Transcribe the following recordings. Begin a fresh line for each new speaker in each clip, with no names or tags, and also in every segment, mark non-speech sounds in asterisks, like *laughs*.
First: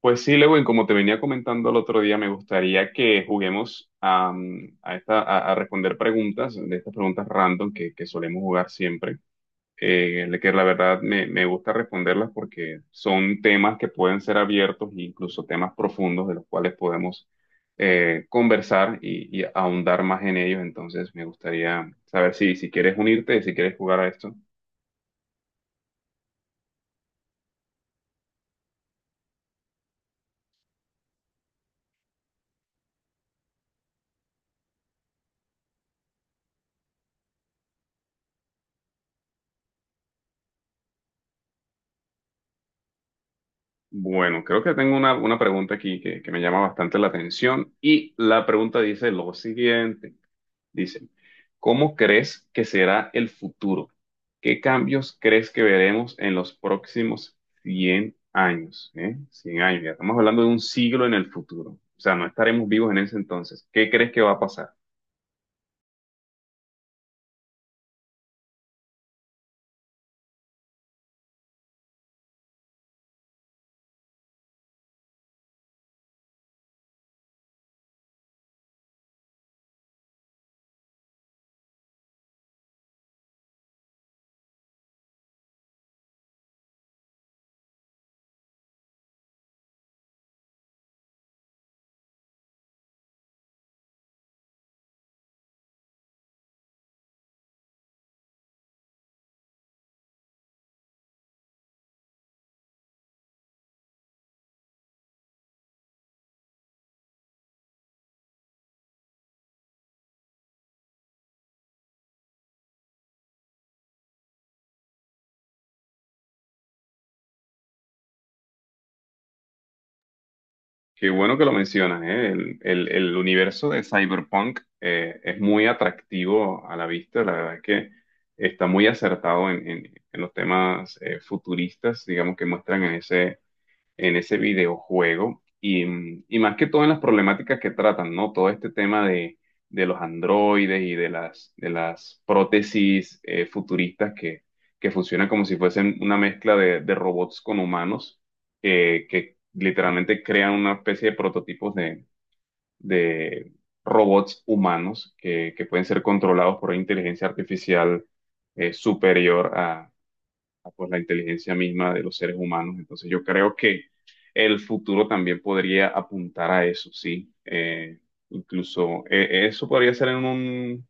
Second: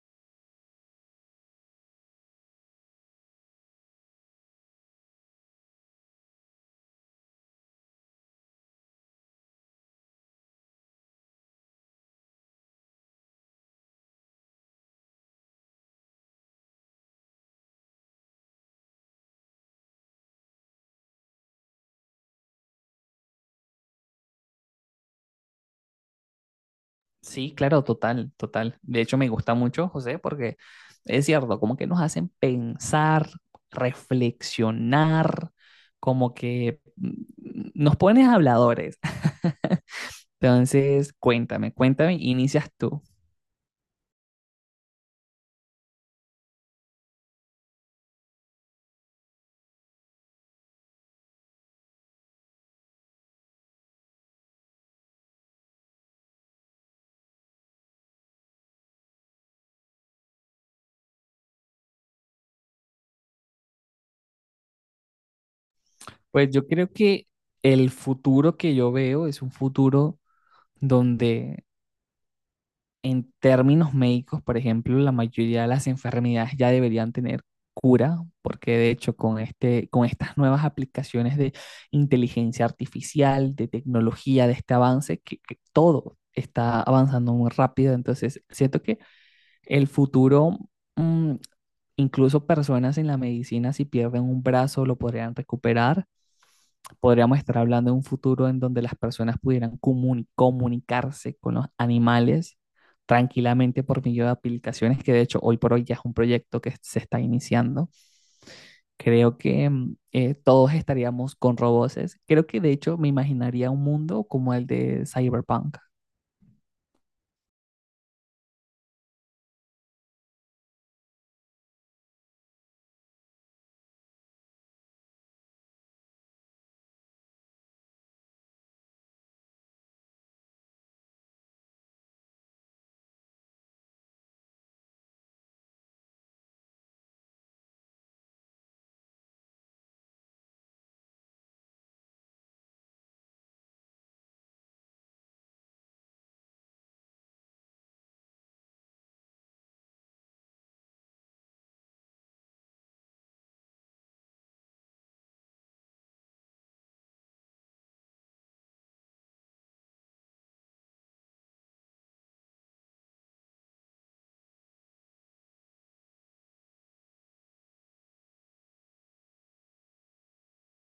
Pues sí, Lewin, como te venía comentando el otro día, me gustaría que juguemos a, mm, a esta, a responder preguntas, de estas preguntas random que solemos jugar siempre, que la verdad me gusta responderlas porque son temas que pueden ser abiertos e incluso temas profundos de los cuales podemos conversar y ahondar más en ellos. Entonces, me gustaría saber si quieres unirte, si quieres jugar a esto.
Sí, claro, total, total. De hecho, me gusta mucho, José, porque es cierto, como que nos hacen pensar, reflexionar, como que mm, nos pones habladores. *laughs* Entonces, cuéntame, cuéntame, inicias tú.
Bueno, creo que tengo una pregunta aquí que me llama bastante la atención y la pregunta dice lo siguiente. Dice, ¿cómo crees que será el futuro? ¿Qué cambios crees que veremos en los próximos 100 años? 100 años, ya estamos hablando de un siglo en el futuro. O sea, no estaremos vivos en ese entonces. ¿Qué crees que va a pasar?
Pues yo creo que el futuro que yo veo es un futuro donde, en términos médicos, por ejemplo, la mayoría de las enfermedades ya deberían tener cura, porque de hecho con estas nuevas aplicaciones de inteligencia artificial, de tecnología, de este avance, que todo está avanzando muy rápido. Entonces, siento que el futuro, mm, incluso personas en la medicina, si pierden un brazo, lo podrían recuperar. Podríamos estar hablando de un futuro en donde las personas pudieran comunicarse con los animales tranquilamente por medio de aplicaciones, que de hecho hoy por hoy ya es un proyecto que se está iniciando. Creo que todos estaríamos con robots. Creo que de hecho me imaginaría un mundo como el de Cyberpunk.
Qué bueno que lo mencionas, ¿eh? El universo de Cyberpunk es muy atractivo a la vista, la verdad es que está muy acertado en los temas futuristas, digamos, que muestran en ese videojuego y más que todo en las problemáticas que tratan, ¿no? Todo este tema de los androides y de las prótesis futuristas que funcionan como si fuesen una mezcla de robots con humanos, que literalmente crean una especie de prototipos de robots humanos que pueden ser controlados por una inteligencia artificial superior a, pues la inteligencia misma de los seres humanos. Entonces yo creo que el futuro también podría apuntar a eso, sí. Incluso eso podría ser en un,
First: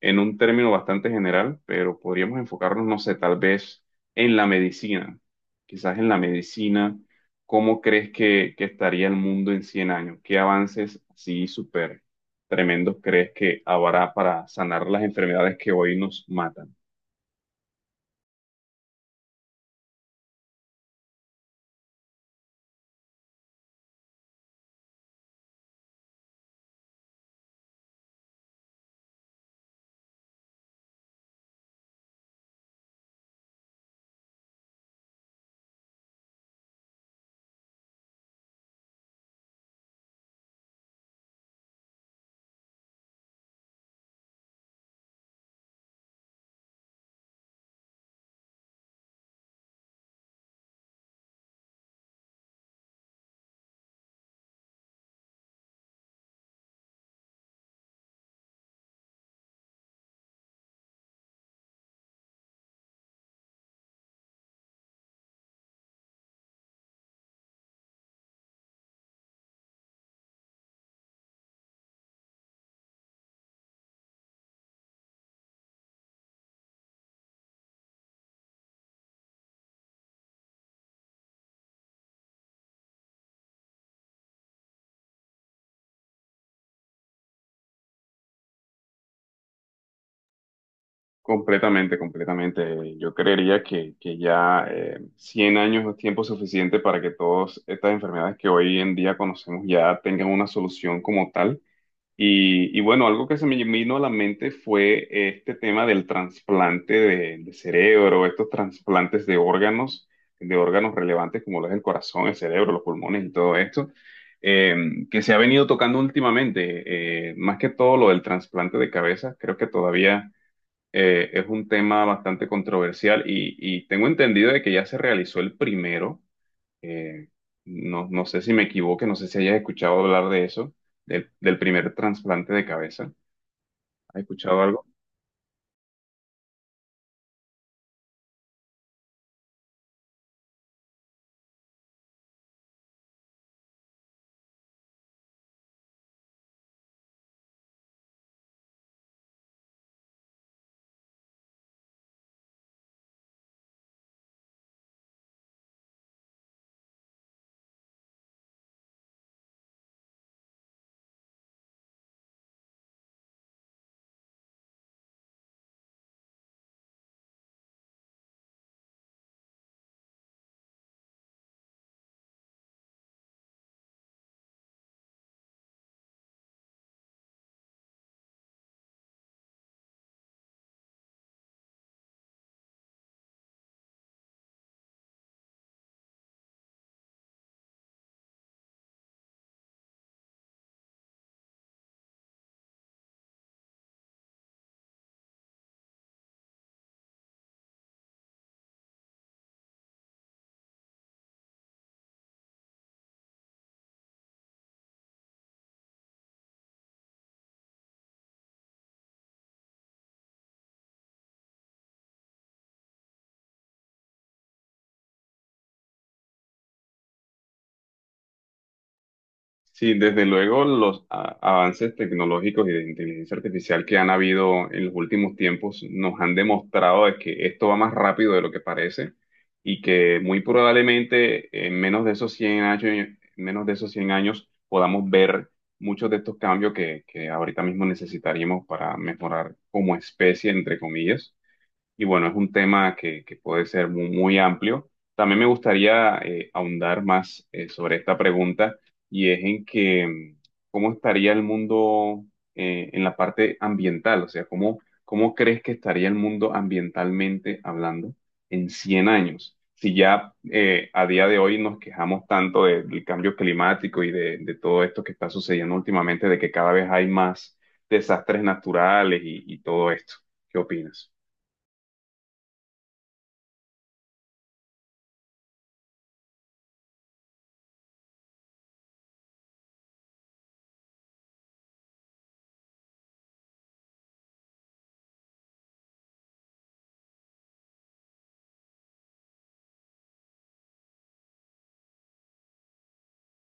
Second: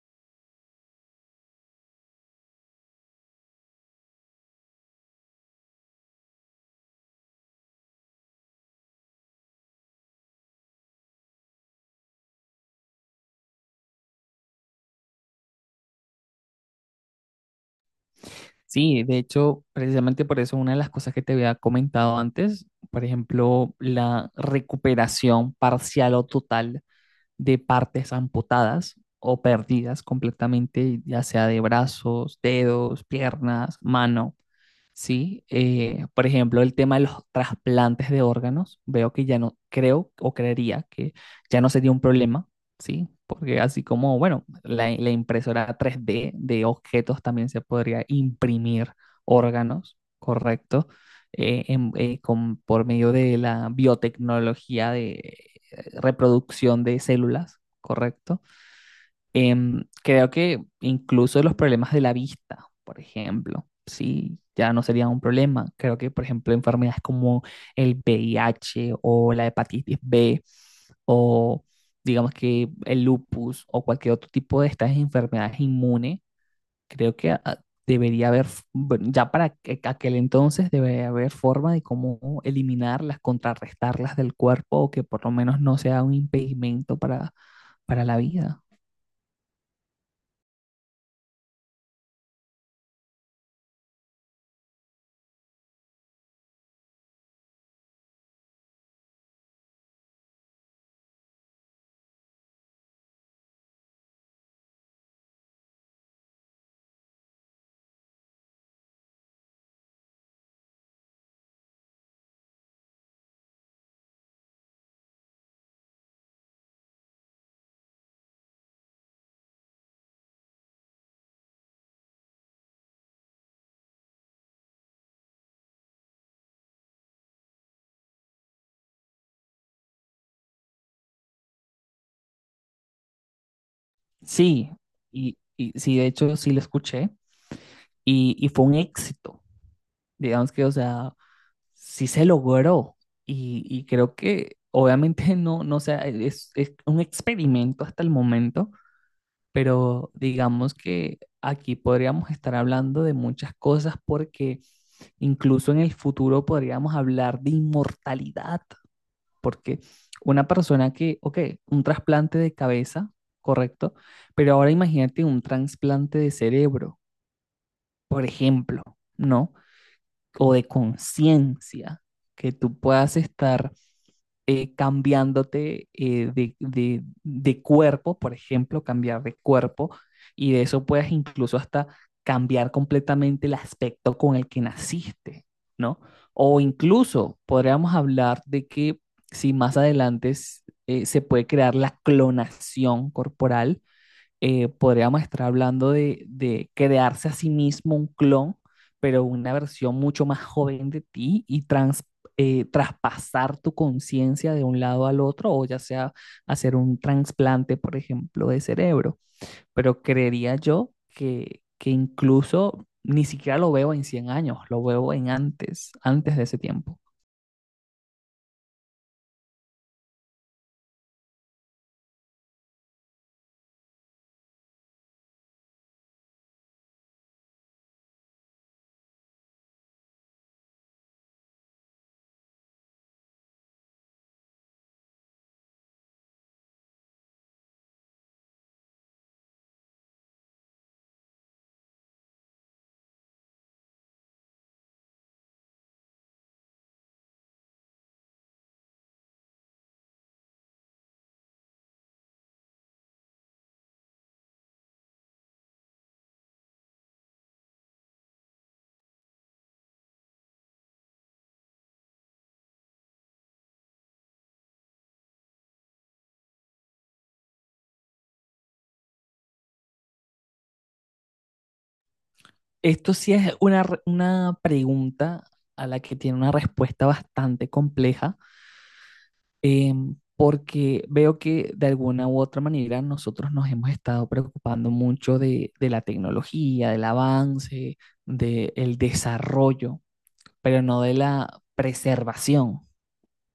en un término bastante general, pero podríamos enfocarnos, no sé, tal vez en la medicina. Quizás en la medicina, ¿cómo crees que estaría el mundo en 100 años? ¿Qué avances así súper tremendos crees que habrá para sanar las enfermedades que hoy nos matan?
Sí, de hecho, precisamente por eso, una de las cosas que te había comentado antes, por ejemplo, la recuperación parcial o total de partes amputadas o perdidas completamente, ya sea de brazos, dedos, piernas, mano. Sí, por ejemplo, el tema de los trasplantes de órganos, veo que ya no creo o creería que ya no sería un problema, ¿sí? Porque así como, bueno, la impresora 3D de objetos también se podría imprimir órganos, ¿correcto? Por medio de la biotecnología de reproducción de células, ¿correcto? Creo que incluso los problemas de la vista, por ejemplo, sí, ya no serían un problema. Creo que, por ejemplo, enfermedades como el VIH o la hepatitis B, o digamos que el lupus o cualquier otro tipo de estas enfermedades inmunes, creo que debería haber, bueno, ya para aquel entonces debería haber forma de cómo eliminarlas, contrarrestarlas del cuerpo, o que por lo menos no sea un impedimento para la vida.
Completamente, completamente. Yo creería que ya 100 años es tiempo suficiente para que todas estas enfermedades que hoy en día conocemos ya tengan una solución como tal. Y bueno, algo que se me vino a la mente fue este tema del trasplante de cerebro, estos trasplantes de órganos relevantes como lo es el corazón, el cerebro, los pulmones y todo esto, eh, que se ha venido tocando últimamente. Más que todo lo del trasplante de cabeza, creo que todavía es un tema bastante controversial y tengo entendido de que ya se realizó el primero. Eh, no sé si me equivoque, no sé si hayas escuchado hablar de eso, del primer trasplante de cabeza. ¿Has escuchado
Sí,
algo?
y sí, de hecho sí lo escuché y fue un éxito. Digamos que, o sea, sí se logró, y creo que obviamente no, no sea, es un experimento hasta el momento, pero digamos que aquí podríamos estar hablando de muchas cosas, porque incluso en el futuro podríamos hablar de inmortalidad, porque una persona que, ok, un trasplante de cabeza, correcto, pero ahora imagínate un trasplante de cerebro, por ejemplo, ¿no? O de conciencia, que tú puedas estar cambiándote de cuerpo, por ejemplo, cambiar de cuerpo, y de eso puedes incluso hasta cambiar completamente el aspecto con el que naciste, ¿no? O incluso podríamos hablar de que, si más adelante se puede crear la clonación corporal, podríamos estar hablando de crearse a sí mismo un clon, pero una versión mucho más joven de ti, y traspasar tu conciencia de un lado al otro, o ya sea hacer un trasplante, por ejemplo, de cerebro. Pero creería yo que incluso ni siquiera lo veo en 100 años, lo veo en antes, antes de ese tiempo.
Sí, desde luego los avances tecnológicos y de inteligencia artificial que han habido en los últimos tiempos nos han demostrado de que esto va más rápido de lo que parece y que muy probablemente en menos de esos 100 años, menos de esos 100 años podamos ver muchos de estos cambios que ahorita mismo necesitaríamos para mejorar como especie, entre comillas. Y bueno, es un tema que puede ser muy amplio. También me gustaría ahondar más sobre esta pregunta y es en que cómo estaría el mundo en la parte ambiental, o sea, cómo crees que estaría el mundo ambientalmente hablando en 100 años. Si ya a día de hoy nos quejamos tanto del cambio climático y de todo esto que está sucediendo últimamente, de que cada vez hay más desastres naturales y todo esto. ¿Qué opinas?
Esto sí es una pregunta a la que tiene una respuesta bastante compleja, porque veo que de alguna u otra manera nosotros nos hemos estado preocupando mucho de la tecnología, del avance, del desarrollo, pero no de la preservación,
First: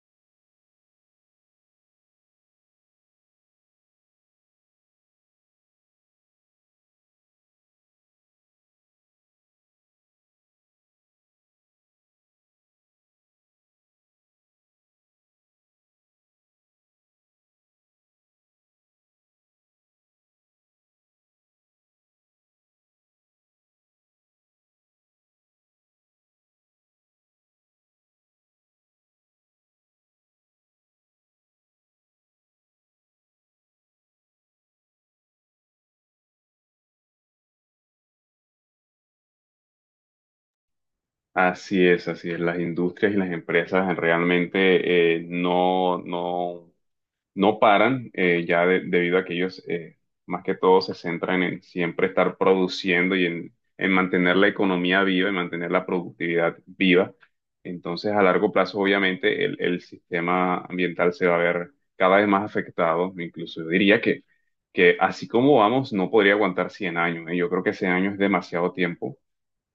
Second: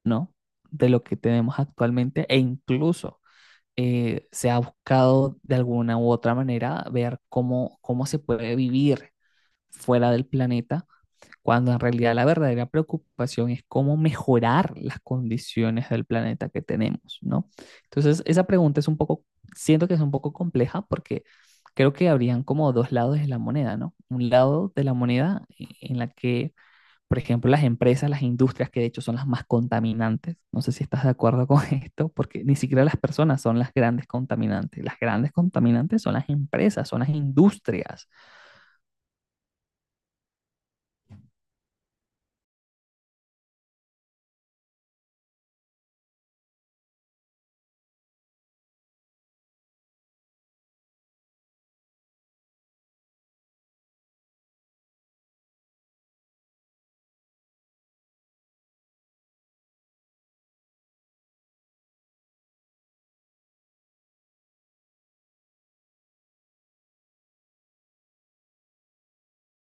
¿no? De lo que tenemos actualmente. E incluso se ha buscado de alguna u otra manera ver cómo se puede vivir fuera del planeta, cuando en realidad la verdadera preocupación es cómo mejorar las condiciones del planeta que tenemos, ¿no? Entonces, esa pregunta es un poco, siento que es un poco compleja, porque creo que habrían como dos lados de la moneda, ¿no? Un lado de la moneda en la que, por ejemplo, las empresas, las industrias, que de hecho son las más contaminantes, no sé si estás de acuerdo con *laughs* esto, porque ni siquiera las personas son las grandes contaminantes; las grandes contaminantes son las empresas, son las industrias.
Así es, así es. Las industrias y las empresas realmente no paran, ya debido a que ellos más que todo se centran en siempre estar produciendo y en mantener la economía viva y mantener la productividad viva. Entonces, a largo plazo, obviamente, el sistema ambiental se va a ver cada vez más afectado. Incluso yo diría que así como vamos, no podría aguantar 100 años, ¿eh? Yo creo que 100 años es demasiado tiempo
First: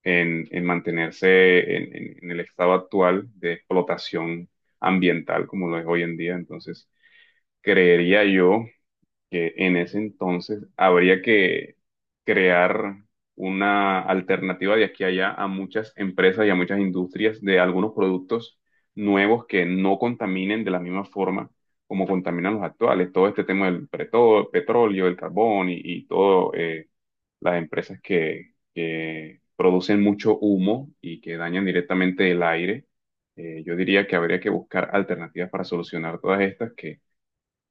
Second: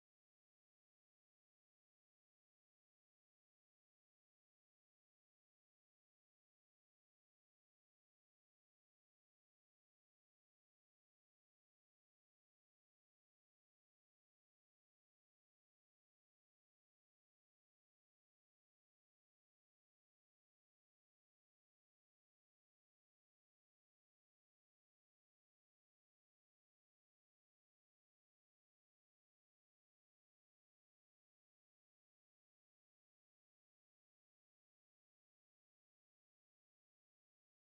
en mantenerse en el estado actual de explotación ambiental como lo es hoy en día. Entonces, creería yo que en ese entonces habría que crear una alternativa de aquí a allá a muchas empresas y a muchas industrias de algunos productos nuevos que no contaminen de la misma forma como contaminan los actuales. Todo este tema del petróleo, el carbón y todo. Las empresas que producen mucho humo y que dañan directamente el aire. Yo diría que habría que buscar alternativas para solucionar todas estas, que,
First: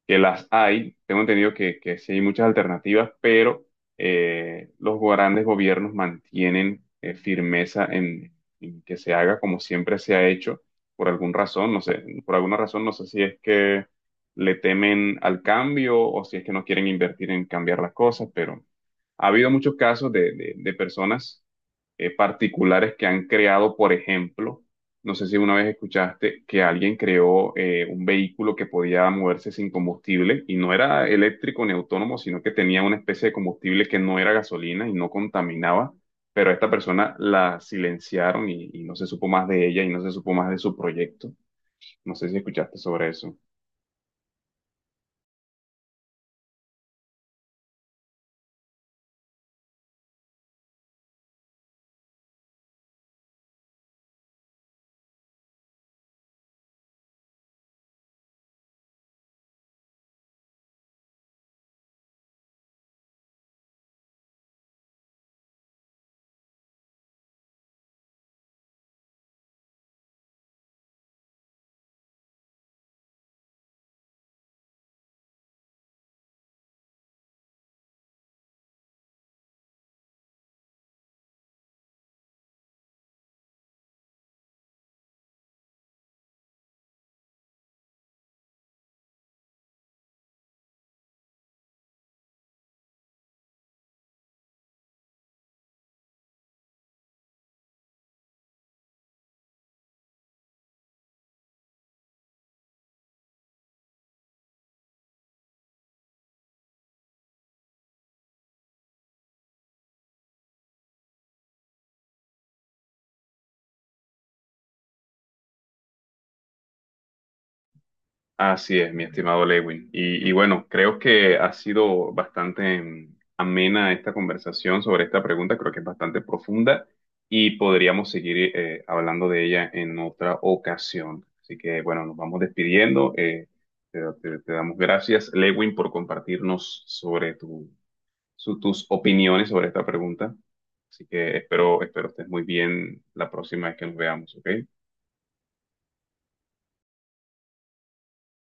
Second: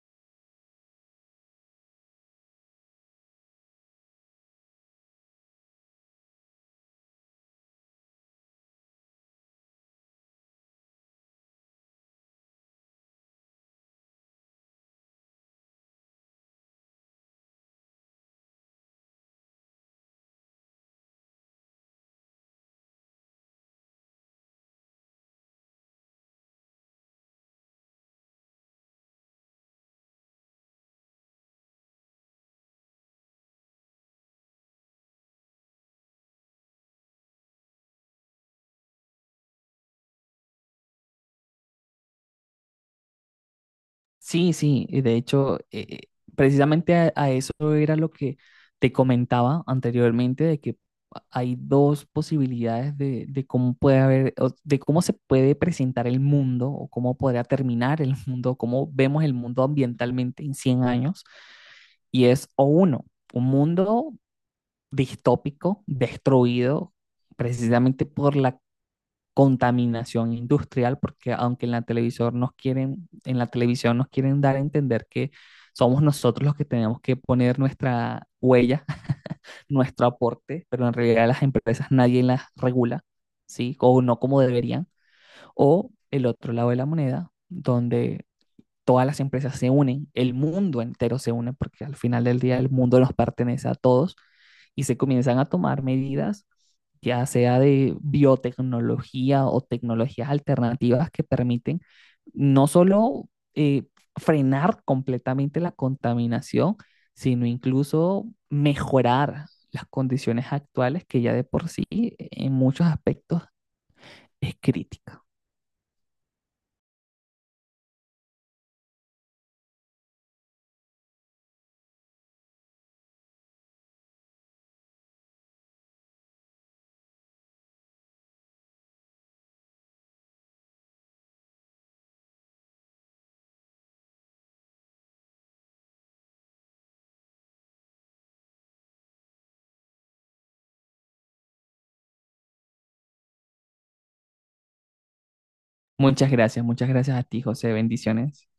que las hay. Tengo entendido que sí hay muchas alternativas, pero los grandes gobiernos mantienen firmeza en que se haga como siempre se ha hecho, por alguna razón, no sé, por alguna razón, no sé si es que le temen al cambio o si es que no quieren invertir en cambiar las cosas, pero ha habido muchos casos de, de personas particulares que han creado, por ejemplo, no sé si una vez escuchaste que alguien creó un vehículo que podía moverse sin combustible y no era eléctrico ni autónomo, sino que tenía una especie de combustible que no era gasolina y no contaminaba, pero a esta persona la silenciaron y no se supo más de ella y no se supo más de su proyecto. No sé si escuchaste sobre eso.
Sí, sí, y de hecho, precisamente a eso era lo que te comentaba anteriormente, de que hay dos posibilidades de, cómo puede haber, o de cómo se puede presentar el mundo, o cómo podría terminar el *laughs* mundo, cómo vemos el mundo ambientalmente en 100 años. Y es, o uno, un mundo distópico, destruido precisamente por la contaminación industrial, porque aunque en la televisión nos quieren, en la televisión nos quieren dar a entender que somos nosotros los que tenemos que poner nuestra huella, *laughs* nuestro aporte, pero en realidad las empresas nadie las regula, ¿sí? O no como deberían. O el otro lado de la moneda, donde todas las empresas se unen, el mundo entero se une, porque al final del día el mundo nos pertenece a todos, y se comienzan a tomar medidas, ya sea de biotecnología o tecnologías alternativas que permiten no solo eh, frenar completamente la contaminación, sino incluso mejorar las condiciones actuales, que ya de por sí en muchos aspectos es crítica.
Así es, mi estimado Lewin. Y bueno, creo que ha sido bastante amena esta conversación sobre esta pregunta, creo que es bastante profunda y podríamos seguir hablando de ella en otra ocasión. Así que bueno, nos vamos despidiendo. Te damos gracias, Lewin, por compartirnos sobre tus opiniones sobre esta pregunta. Así que espero estés muy bien la próxima vez que nos veamos, ¿ok?
Muchas gracias a ti, José. Bendiciones.